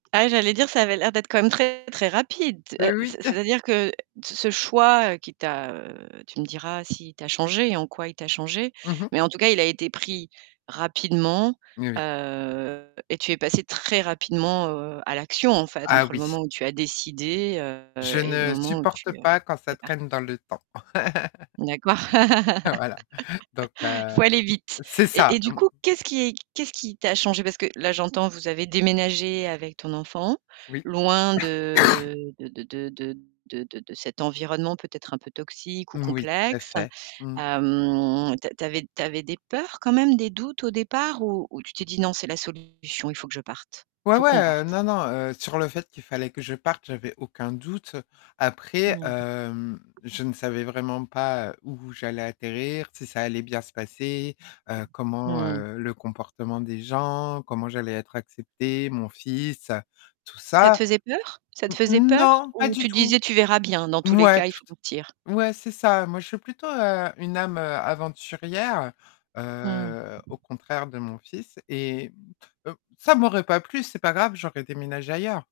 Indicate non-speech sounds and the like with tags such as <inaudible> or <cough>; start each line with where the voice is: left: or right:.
right: Ah j'allais dire ça avait l'air d'être quand même très, très rapide. Heu, c
left: Oui. <chuckles>
right: c'est-à-dire que t ce choix, heu, qui t'a, heu, tu me diras si il t'a changée et en quoi il t'a changée
left: Mmh mh.
right: mais en tout cas il a été pris rapidement,
left: Oui.
right: heu et tu es passée très rapidement, heu, à l'action en fait,
left: Ah
right: entre le
left: oui.
right: moment où tu as décidé, heu
left: Je
right: et le
left: ne
right: moment où tu,
left: supporte
right: heu,
left: pas quand ça
right: es partie.
left: traîne dans le temps.
right: D'accord.
left: <laughs> Voilà donc
right: <laughs>
left: heu,
right: Faut aller vite
left: c'est
right: et
left: ça.
right: et du
left: Mmh.
right: coup, qu'est-ce qui est qu'est-ce qui t'a changée? Parce que là j'entends, vous avez déménagé avec ton enfant,
left: Oui.
right: loin
left: <coughs>
right: de de de de de de de de cet environnement peut-être un peu toxique ou
left: Moui, tout à
right: complexe.
left: fait. Mmh.
right: Hem, tu a tu avais tu avais des peurs quand même? Des doutes, au départ, ou ou tu t'es dit: «Non c'est la solution, il faut que je parte,
left: Ouais,
right: faut
left: ouais,
right: qu'on
left: heu,
right: parte»?
left: non non, heu, sur le fait qu'il fallait que je parte, j'avais aucun doute. Après,
right: Mmh.
left: hem, je ne savais vraiment pas, heu, où j'allais atterrir, si ça allait bien se passer, heu, comment,
right: Mmh.
left: heu le comportement des gens, comment j'allais être acceptée, mon fils, heu, tout
right: Ça te
left: ça.
right: faisait peur? Ça te faisait
left: Mmh
right: peur
left: non, pas
right: ou
left: du
right: tu te
left: tout.
right: disais: «Tu verras bien dans tous les
left: Mouais,
right: cas, il faut
left: toute
right: partir»?
left: ouais, c'est ça. Moi je suis plutôt, heu, une âme, heu, aventurière,
right: Mmh.
left: heu, au contraire de mon fils et heu, ça m'aurait pas plu, c'est pas grave, j'aurais déménagé ailleurs.